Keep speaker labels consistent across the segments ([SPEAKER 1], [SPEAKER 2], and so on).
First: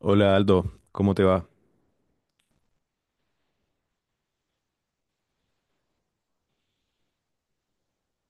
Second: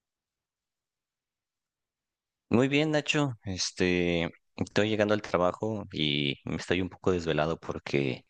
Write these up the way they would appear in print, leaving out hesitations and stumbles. [SPEAKER 1] Hola Aldo, ¿cómo te va?
[SPEAKER 2] Muy bien, Nacho. Estoy llegando al trabajo y me estoy un poco desvelado porque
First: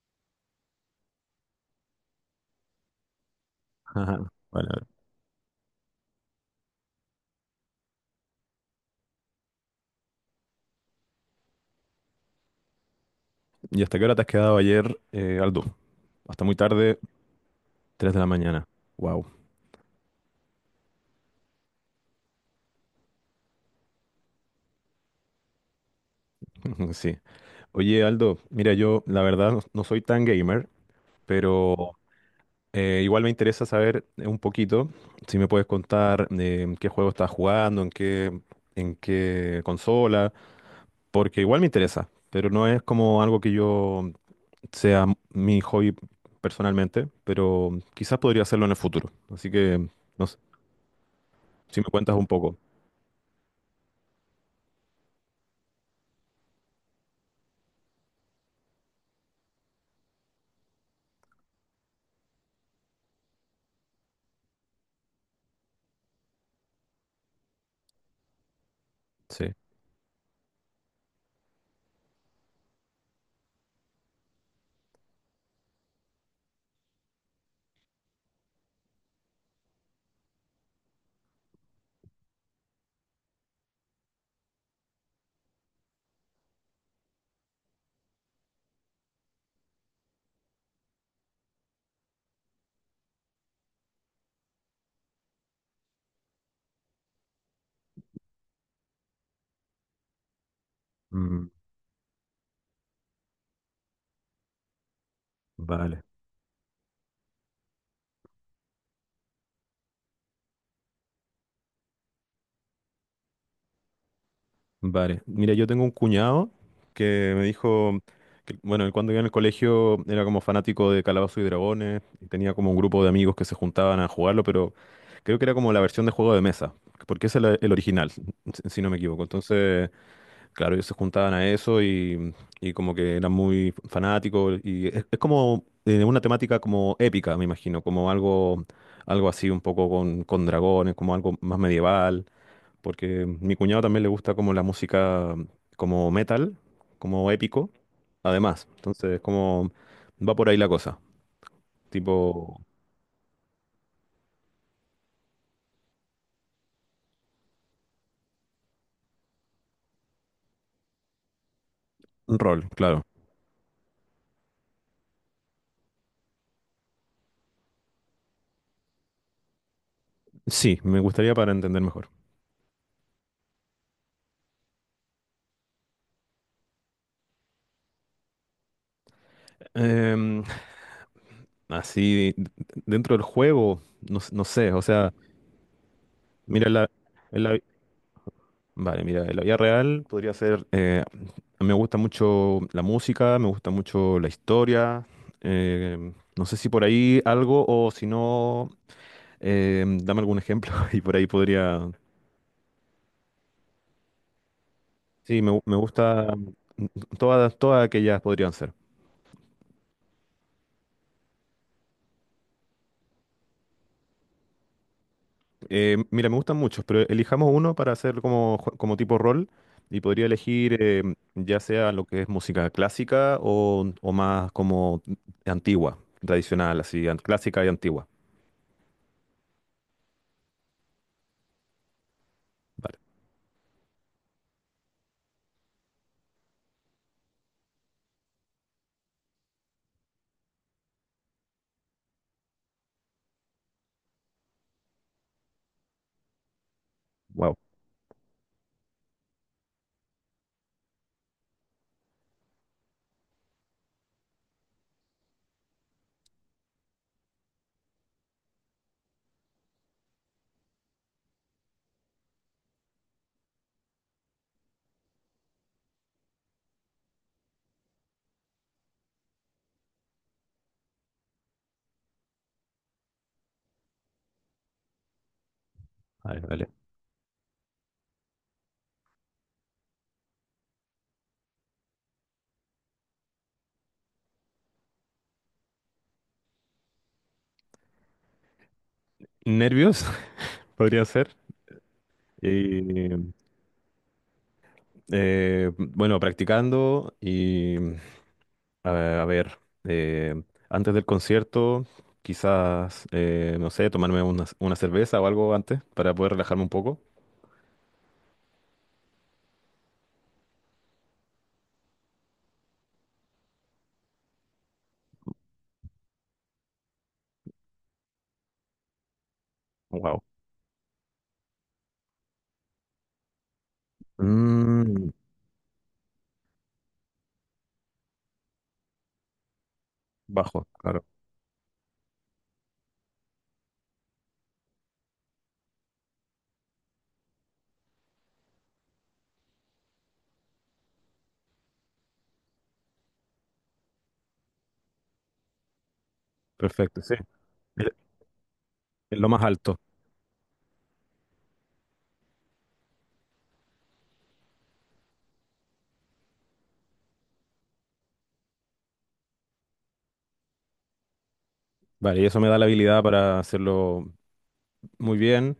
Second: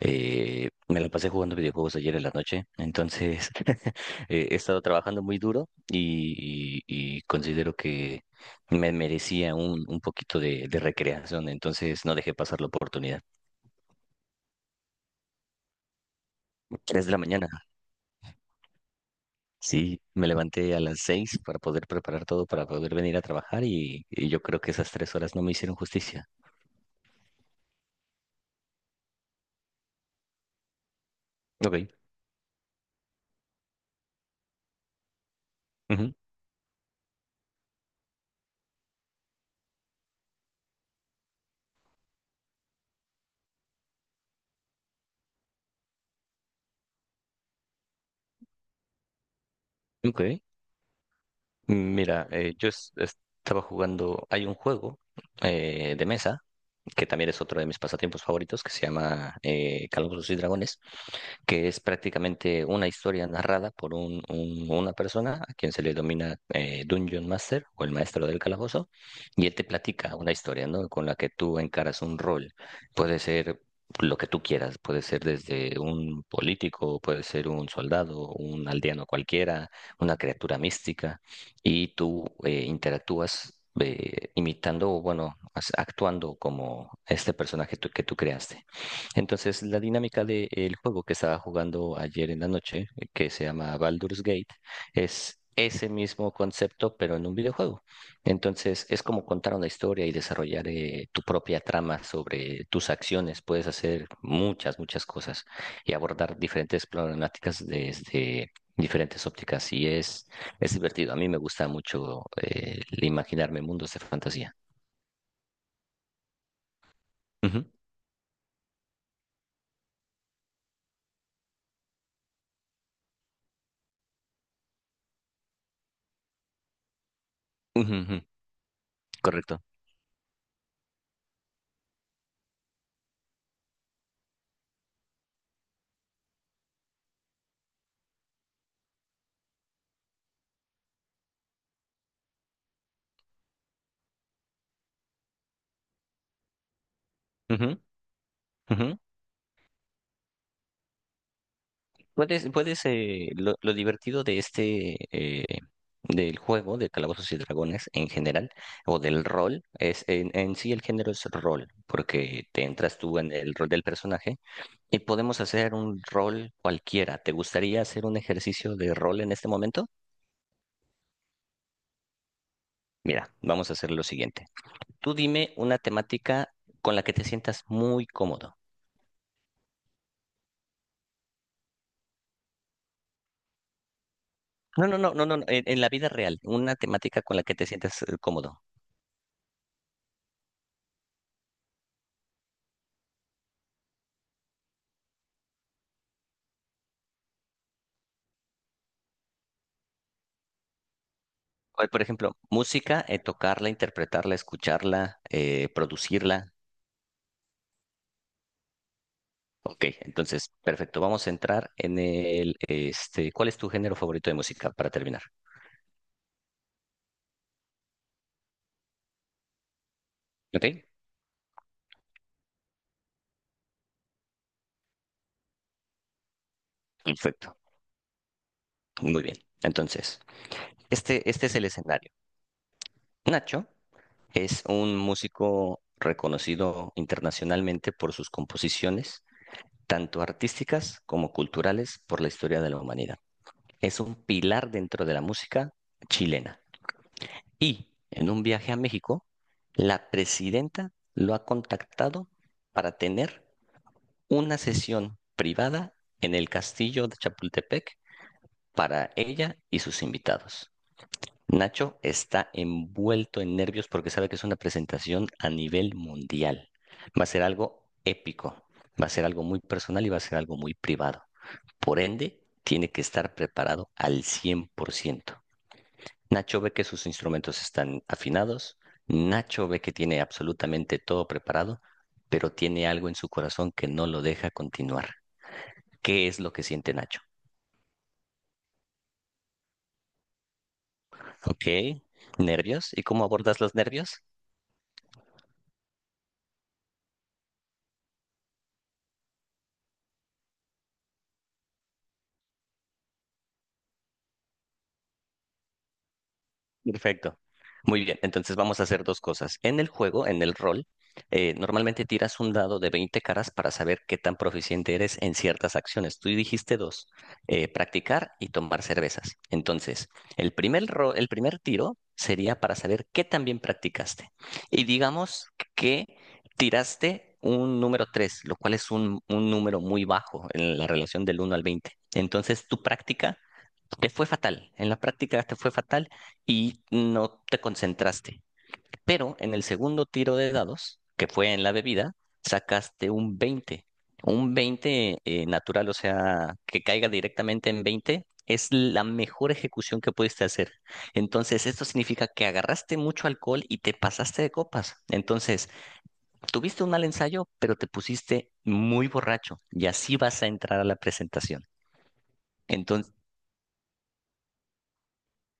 [SPEAKER 2] me la pasé jugando videojuegos ayer en la noche. Entonces,
[SPEAKER 1] Ajá.
[SPEAKER 2] he
[SPEAKER 1] Bueno,
[SPEAKER 2] estado trabajando muy duro y considero que me merecía un poquito de recreación. Entonces, no dejé pasar la oportunidad.
[SPEAKER 1] ¿y hasta qué hora te has quedado ayer, Aldo? Hasta muy tarde,
[SPEAKER 2] 3 de la mañana.
[SPEAKER 1] 3 de la mañana. Wow.
[SPEAKER 2] Sí, me levanté a las 6 para poder preparar todo para poder venir a trabajar y yo creo que esas 3 horas no me hicieron justicia.
[SPEAKER 1] Sí. Oye Aldo, mira, yo la verdad no, no soy tan gamer,
[SPEAKER 2] Ok.
[SPEAKER 1] pero igual me interesa saber un poquito, si me puedes
[SPEAKER 2] Ujú.
[SPEAKER 1] contar en qué juego estás jugando, en qué consola, porque igual me interesa, pero no es como algo que yo sea mi hobby personalmente, pero quizás podría hacerlo en el futuro. Así que...
[SPEAKER 2] Ok.
[SPEAKER 1] no Si me cuentas un
[SPEAKER 2] Mira,
[SPEAKER 1] poco.
[SPEAKER 2] yo estaba jugando, hay un juego de mesa, que también es otro de mis pasatiempos favoritos, que se llama Calabozos y Dragones, que es prácticamente una historia narrada por una persona a quien se le denomina Dungeon Master o el maestro del calabozo, y
[SPEAKER 1] Sí.
[SPEAKER 2] él te platica una historia, ¿no? Con la que tú encaras un rol. Puede ser lo que tú quieras, puede ser desde un político, puede ser un soldado, un aldeano cualquiera, una criatura mística, y tú interactúas, imitando o bueno, actuando como este personaje que tú creaste. Entonces, la dinámica del juego que estaba jugando ayer en la noche, que se llama Baldur's Gate, es ese mismo concepto, pero en un videojuego. Entonces, es como contar una historia y desarrollar tu
[SPEAKER 1] Mm,
[SPEAKER 2] propia trama sobre tus acciones. Puedes hacer muchas, muchas cosas y
[SPEAKER 1] vale,
[SPEAKER 2] abordar diferentes problemáticas desde diferentes ópticas. Y es divertido. A mí me gusta mucho el imaginarme mundos de fantasía.
[SPEAKER 1] vale. Mira, yo tengo un cuñado que me
[SPEAKER 2] Ujú,
[SPEAKER 1] dijo que, bueno, él cuando iba en el colegio era como fanático de Calabozos y Dragones y tenía como un grupo de amigos que se juntaban a jugarlo, pero creo que era como la versión de juego de mesa, porque ese es el
[SPEAKER 2] ujú,
[SPEAKER 1] original,
[SPEAKER 2] ujú.
[SPEAKER 1] si si no me equivoco.
[SPEAKER 2] Correcto.
[SPEAKER 1] Entonces, claro, ellos se juntaban a eso y como que eran muy fanáticos y es como una temática como épica, me imagino, algo así un poco con dragones, como algo más medieval, porque mi cuñado también le gusta como la música como metal, como
[SPEAKER 2] Ujú,
[SPEAKER 1] épico, además,
[SPEAKER 2] ujú.
[SPEAKER 1] entonces como va por ahí la cosa,
[SPEAKER 2] ¿Cuál es,
[SPEAKER 1] tipo
[SPEAKER 2] cuál es, eh, lo divertido del juego de Calabozos y Dragones en general, o del rol? Es, en sí el género es rol,
[SPEAKER 1] un
[SPEAKER 2] porque te
[SPEAKER 1] rol,
[SPEAKER 2] entras
[SPEAKER 1] claro.
[SPEAKER 2] tú en el rol del personaje y podemos hacer un rol cualquiera. ¿Te gustaría hacer un ejercicio de rol en este momento?
[SPEAKER 1] Sí, me gustaría para entender mejor.
[SPEAKER 2] Mira, vamos a hacer lo siguiente. Tú dime una temática con la que te sientas muy cómodo.
[SPEAKER 1] Em, así, d- dentro del juego, no, no sé, o
[SPEAKER 2] No, no,
[SPEAKER 1] sea...
[SPEAKER 2] no, no, no, no, en la vida real,
[SPEAKER 1] Mira,
[SPEAKER 2] una
[SPEAKER 1] la,
[SPEAKER 2] temática con
[SPEAKER 1] en
[SPEAKER 2] la que
[SPEAKER 1] la-
[SPEAKER 2] te sientas cómodo.
[SPEAKER 1] Vale, mira, en la vida real podría ser, me gusta mucho la música, me gusta mucho la historia, eh, no sé si por ahí algo o si no, dame algún ejemplo y por ahí
[SPEAKER 2] Hoy,
[SPEAKER 1] podría,
[SPEAKER 2] por ejemplo, música, tocarla, interpretarla, escucharla,
[SPEAKER 1] sí, me gusta,
[SPEAKER 2] producirla.
[SPEAKER 1] mm, todas aquellas podrían ser.
[SPEAKER 2] Ok, entonces, perfecto. Vamos a entrar ¿cuál es tu género favorito de música para terminar?
[SPEAKER 1] Mira, me gustan muchos, pero elijamos uno para hacer como, como tipo rol y podría
[SPEAKER 2] Ok,
[SPEAKER 1] elegir ya sea lo que es música clásica o más como antigua, tradicional,
[SPEAKER 2] perfecto.
[SPEAKER 1] clásica y antigua.
[SPEAKER 2] Muy bien. Entonces, este es el escenario.
[SPEAKER 1] Vale,
[SPEAKER 2] Nacho es un músico reconocido internacionalmente por sus composiciones, tanto artísticas como culturales, por la historia de la humanidad. Es un pilar dentro de la música chilena.
[SPEAKER 1] wow.
[SPEAKER 2] Y en un viaje a México, la presidenta lo ha contactado para tener una sesión privada en el castillo de Chapultepec para ella y sus invitados. Nacho está envuelto en nervios porque sabe que es una presentación a nivel mundial. Va a ser algo épico, va a ser algo muy personal y va a ser algo muy privado. Por ende, tiene que estar preparado al 100%.
[SPEAKER 1] Vale,
[SPEAKER 2] Nacho
[SPEAKER 1] vale.
[SPEAKER 2] ve que sus instrumentos están afinados, Nacho ve que tiene absolutamente todo preparado, pero tiene algo en su corazón que no lo deja continuar. ¿Qué es lo que siente Nacho?
[SPEAKER 1] Nervios, podría ser.
[SPEAKER 2] Ok,
[SPEAKER 1] Y,
[SPEAKER 2] nervios. ¿Y cómo abordas los nervios?
[SPEAKER 1] bueno, practicando y a ver, eh, antes del concierto, quizás, no sé, tomarme una cerveza o algo antes para poder relajarme un poco.
[SPEAKER 2] Perfecto. Muy bien, entonces vamos a hacer dos cosas. En el juego, en el rol, normalmente tiras un dado de 20 caras para saber qué tan proficiente eres en ciertas acciones. Tú dijiste dos, practicar y tomar cervezas. Entonces, el primer tiro sería para saber qué tan bien practicaste. Y
[SPEAKER 1] Mm,
[SPEAKER 2] digamos que tiraste un número 3, lo cual es un número muy bajo
[SPEAKER 1] bajo,
[SPEAKER 2] en la
[SPEAKER 1] claro.
[SPEAKER 2] relación del 1 al 20. Entonces, tu práctica te fue fatal, en la práctica te fue fatal y no te concentraste. Pero en el segundo tiro de dados, que fue en la bebida, sacaste un 20. Un 20, natural, o sea, que
[SPEAKER 1] Perfecto,
[SPEAKER 2] caiga
[SPEAKER 1] sí.
[SPEAKER 2] directamente en
[SPEAKER 1] Es
[SPEAKER 2] 20 es la
[SPEAKER 1] es lo más
[SPEAKER 2] mejor
[SPEAKER 1] alto.
[SPEAKER 2] ejecución que pudiste hacer. Entonces, esto significa que agarraste mucho alcohol y te pasaste de copas. Entonces, tuviste un mal ensayo, pero te pusiste muy borracho y así vas a entrar a la presentación.
[SPEAKER 1] Vale, y eso me da la habilidad
[SPEAKER 2] Entonces,
[SPEAKER 1] para hacerlo muy bien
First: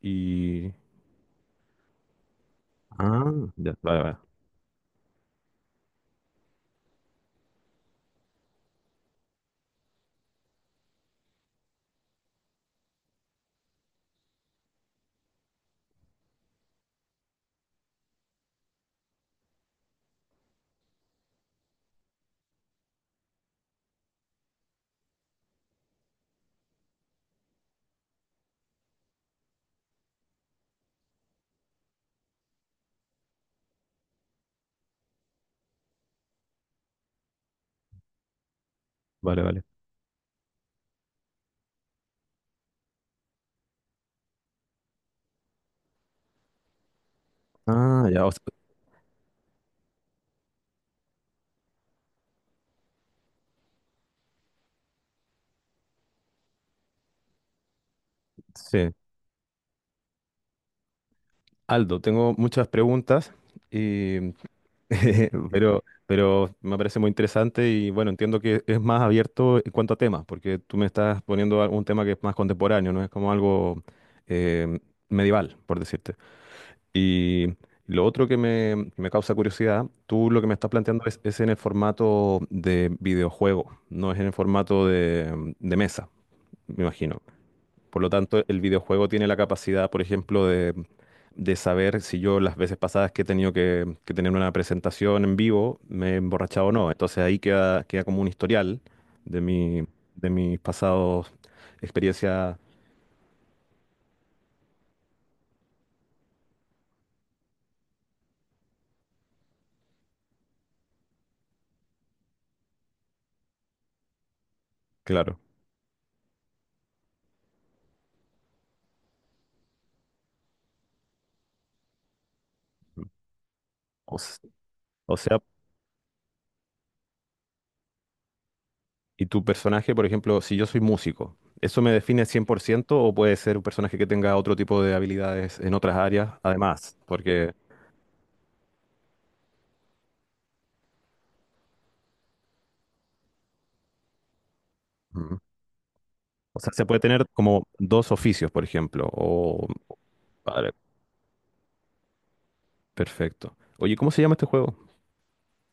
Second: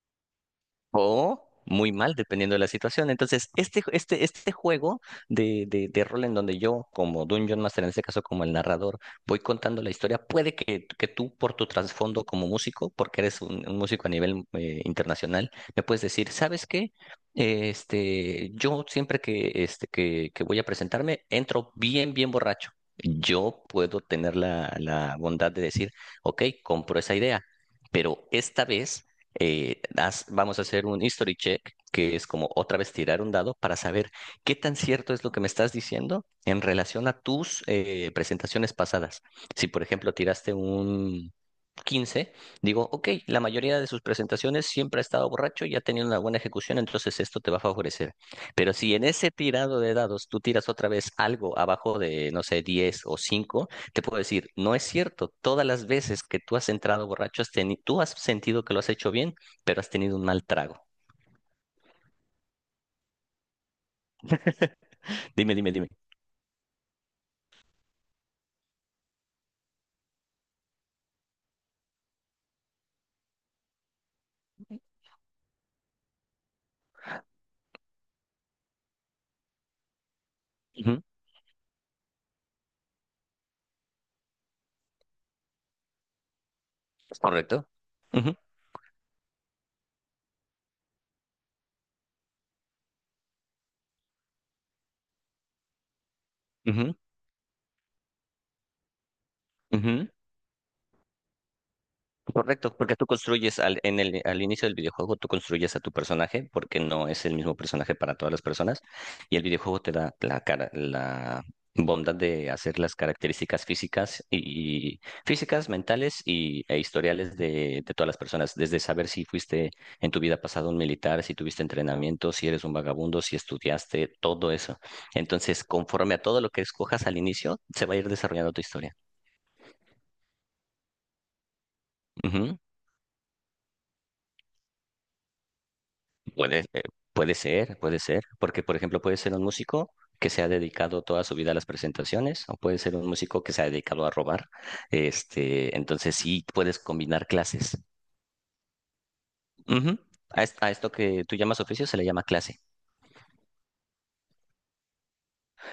[SPEAKER 1] y...
[SPEAKER 2] o muy mal, dependiendo de la situación.
[SPEAKER 1] Ah,
[SPEAKER 2] Entonces,
[SPEAKER 1] ya,
[SPEAKER 2] este,
[SPEAKER 1] vale, vale,
[SPEAKER 2] este, este juego de rol en donde yo, como Dungeon Master, en este caso como el narrador, voy contando la historia, puede que tú, por tu trasfondo como músico, porque eres un músico a nivel internacional, me puedes decir, ¿sabes qué? Yo siempre que voy a presentarme, entro bien, bien borracho. Yo puedo tener la bondad de decir, ok, compro esa idea. Pero esta vez vamos a hacer un history check, que es como otra vez tirar un dado para saber qué tan cierto es lo que me estás diciendo en relación a tus presentaciones pasadas.
[SPEAKER 1] vale, vale.
[SPEAKER 2] Si, por ejemplo, tiraste un 15, digo, ok, la mayoría de sus presentaciones siempre ha estado borracho y ha tenido una buena ejecución, entonces esto te va a
[SPEAKER 1] Ah,
[SPEAKER 2] favorecer.
[SPEAKER 1] ya, o sea,
[SPEAKER 2] Pero si en ese tirado de dados tú tiras otra vez algo abajo de, no sé, 10 o 5, te puedo decir, no es cierto, todas las veces que tú has entrado borracho, tú has sentido que lo has
[SPEAKER 1] sí.
[SPEAKER 2] hecho bien, pero has tenido un mal trago.
[SPEAKER 1] Aldo, tengo muchas preguntas, y,
[SPEAKER 2] Dime, dime, dime.
[SPEAKER 1] pero me parece muy interesante y bueno, entiendo que es más abierto en cuanto a temas, porque tú me estás poniendo algún tema que es más contemporáneo, no es como algo eh, medieval, por decirte. Y lo otro que me, causa curiosidad, tú lo que me estás
[SPEAKER 2] Ujú.
[SPEAKER 1] planteando es en el formato de videojuego, no es en el formato de mesa, me imagino.
[SPEAKER 2] ¿Correcto?
[SPEAKER 1] Por lo
[SPEAKER 2] Ujú,
[SPEAKER 1] tanto, el videojuego tiene la capacidad, por ejemplo, de saber si yo las veces pasadas que he tenido que tener una presentación en vivo me he emborrachado o no.
[SPEAKER 2] ujú,
[SPEAKER 1] Entonces ahí queda como un historial de mi,
[SPEAKER 2] ujú.
[SPEAKER 1] de mis pasados experiencias,
[SPEAKER 2] Correcto, porque tú construyes al inicio del videojuego, tú construyes a tu personaje, porque no es el mismo personaje para todas las personas, y el videojuego te da la cara, la bondad de hacer las características físicas
[SPEAKER 1] claro.
[SPEAKER 2] físicas, mentales y e historiales de todas las personas, desde saber si fuiste en tu vida pasada un militar, si tuviste entrenamiento, si eres un vagabundo, si estudiaste,
[SPEAKER 1] O s-
[SPEAKER 2] todo eso.
[SPEAKER 1] o sea,
[SPEAKER 2] Entonces, conforme a todo lo que escojas al inicio, se va a ir desarrollando tu historia.
[SPEAKER 1] y tu personaje, por ejemplo, si yo soy músico, ¿eso me define 100% o puede ser un personaje que tenga otro tipo de habilidades en otras áreas?
[SPEAKER 2] Puede, eh,
[SPEAKER 1] Además,
[SPEAKER 2] puede
[SPEAKER 1] porque,
[SPEAKER 2] ser, puede ser, porque por ejemplo puede ser un músico que se ha dedicado toda su vida a las presentaciones o puede ser un músico que se ha dedicado a robar.
[SPEAKER 1] ujú,
[SPEAKER 2] Este, entonces sí
[SPEAKER 1] o sea,
[SPEAKER 2] puedes
[SPEAKER 1] se puede tener
[SPEAKER 2] combinar
[SPEAKER 1] como
[SPEAKER 2] clases.
[SPEAKER 1] dos oficios, por ejemplo. O,
[SPEAKER 2] Ujú. A
[SPEAKER 1] vale,
[SPEAKER 2] esto que tú llamas oficio se le llama clase.
[SPEAKER 1] perfecto. Oye, ¿cómo se llama este juego?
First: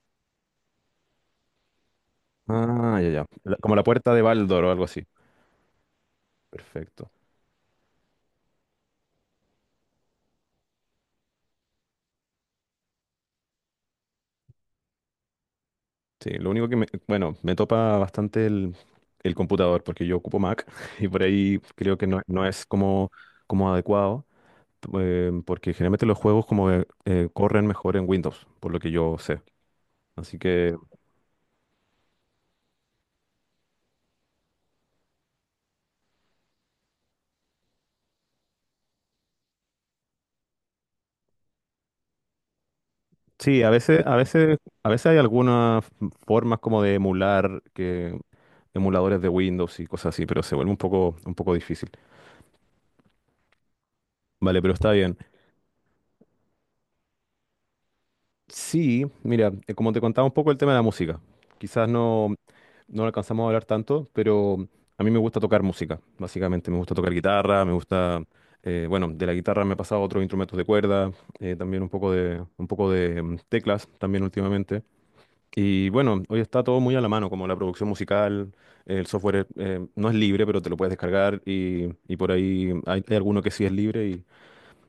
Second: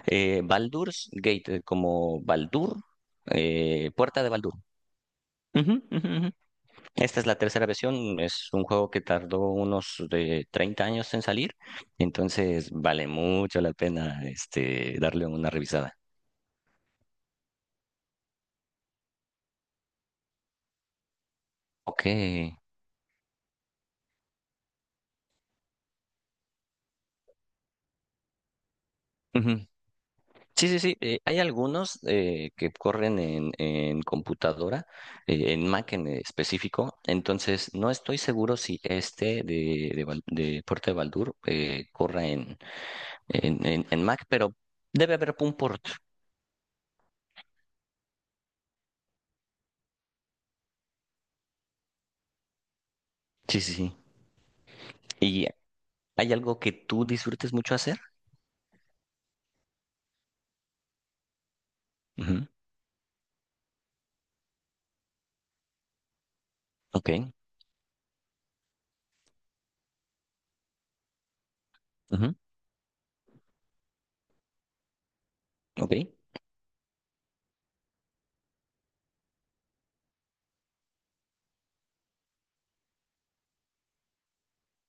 [SPEAKER 2] Baldur's Gate, como Baldur,
[SPEAKER 1] Ah, ya, ya. La- como la puerta de
[SPEAKER 2] Puerta de Baldur.
[SPEAKER 1] Baldor o algo así.
[SPEAKER 2] Ujú, ujú, ujú.
[SPEAKER 1] Perfecto.
[SPEAKER 2] Esta es la tercera versión, es un juego que tardó unos de 30 años en salir, entonces vale mucho la pena este, darle una revisada.
[SPEAKER 1] Sí, lo único que me, bueno, me topa bastante el computador porque yo ocupo Mac y por ahí creo
[SPEAKER 2] Ok.
[SPEAKER 1] que no, no es como, como adecuado. Porque generalmente los juegos como que, corren mejor en Windows, por lo que yo sé.
[SPEAKER 2] Ujú.
[SPEAKER 1] Así
[SPEAKER 2] Sí,
[SPEAKER 1] que
[SPEAKER 2] sí, sí. Hay algunos que corren en computadora, en Mac en específico. Entonces, no estoy seguro si este de Puerto de Baldur corra en,
[SPEAKER 1] sí,
[SPEAKER 2] en,
[SPEAKER 1] a
[SPEAKER 2] en, en
[SPEAKER 1] veces, a
[SPEAKER 2] Mac, pero
[SPEAKER 1] veces, a veces
[SPEAKER 2] debe
[SPEAKER 1] hay
[SPEAKER 2] haber un port.
[SPEAKER 1] algunas formas como de emular que emuladores de Windows y cosas así, pero se vuelve un poco difícil.
[SPEAKER 2] Sí, sí, sí.
[SPEAKER 1] Vale, pero está bien.
[SPEAKER 2] ¿Y hay algo que tú disfrutes mucho hacer?
[SPEAKER 1] Sí, mira, como te contaba un poco el tema de la música. Quizás no.
[SPEAKER 2] Ujú.
[SPEAKER 1] No alcanzamos a hablar tanto, pero a mí me gusta tocar música, básicamente. Me gusta
[SPEAKER 2] Ok.
[SPEAKER 1] tocar guitarra, me gusta, bueno, de la guitarra me he pasado a otros instrumentos de cuerda, también
[SPEAKER 2] Ujú.
[SPEAKER 1] un poco de teclas también últimamente. Y
[SPEAKER 2] Ok.
[SPEAKER 1] bueno, hoy está todo muy a la mano, como la producción musical, el software no es libre, pero te lo puedes descargar y por ahí hay, hay alguno que sí es libre.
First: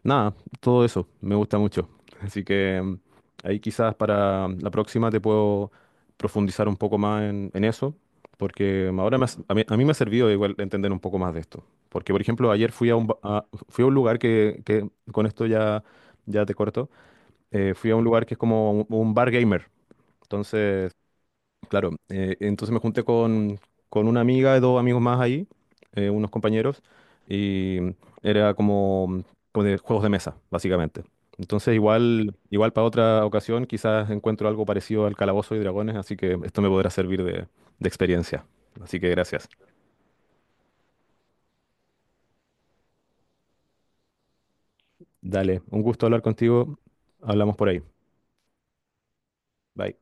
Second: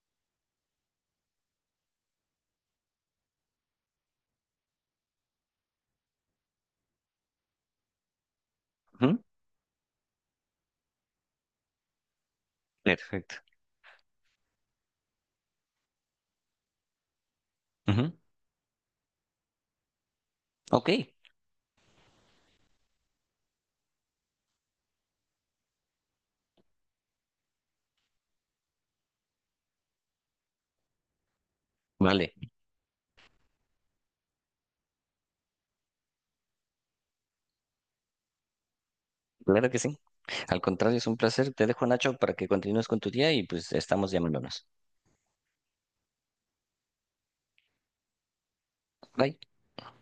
[SPEAKER 1] Nada, todo eso me gusta mucho. Así que ahí quizás para la próxima te puedo profundizar un poco más en eso, porque ahora
[SPEAKER 2] Ujú.
[SPEAKER 1] a mí, me ha servido igual entender un poco más de esto. Porque, por ejemplo, ayer fui a
[SPEAKER 2] Perfecto.
[SPEAKER 1] fui a un lugar que, con esto ya, ya te corto, fui a un
[SPEAKER 2] Ujú.
[SPEAKER 1] lugar que es como un bar gamer.
[SPEAKER 2] Ok.
[SPEAKER 1] Entonces, claro, entonces me junté con una amiga y dos amigos más ahí, unos compañeros, y era como, como de juegos de mesa, básicamente. Entonces
[SPEAKER 2] Vale.
[SPEAKER 1] igual, igual para otra ocasión quizás encuentro algo parecido al Calabozo y Dragones, así que esto me podrá servir de experiencia. Así que gracias.
[SPEAKER 2] Claro que sí. Al contrario, es un placer. Te dejo, Nacho, para que continúes con tu día y pues estamos llamándonos.
[SPEAKER 1] Dale, un gusto hablar contigo. Hablamos por ahí.
[SPEAKER 2] Bye.
[SPEAKER 1] Bye.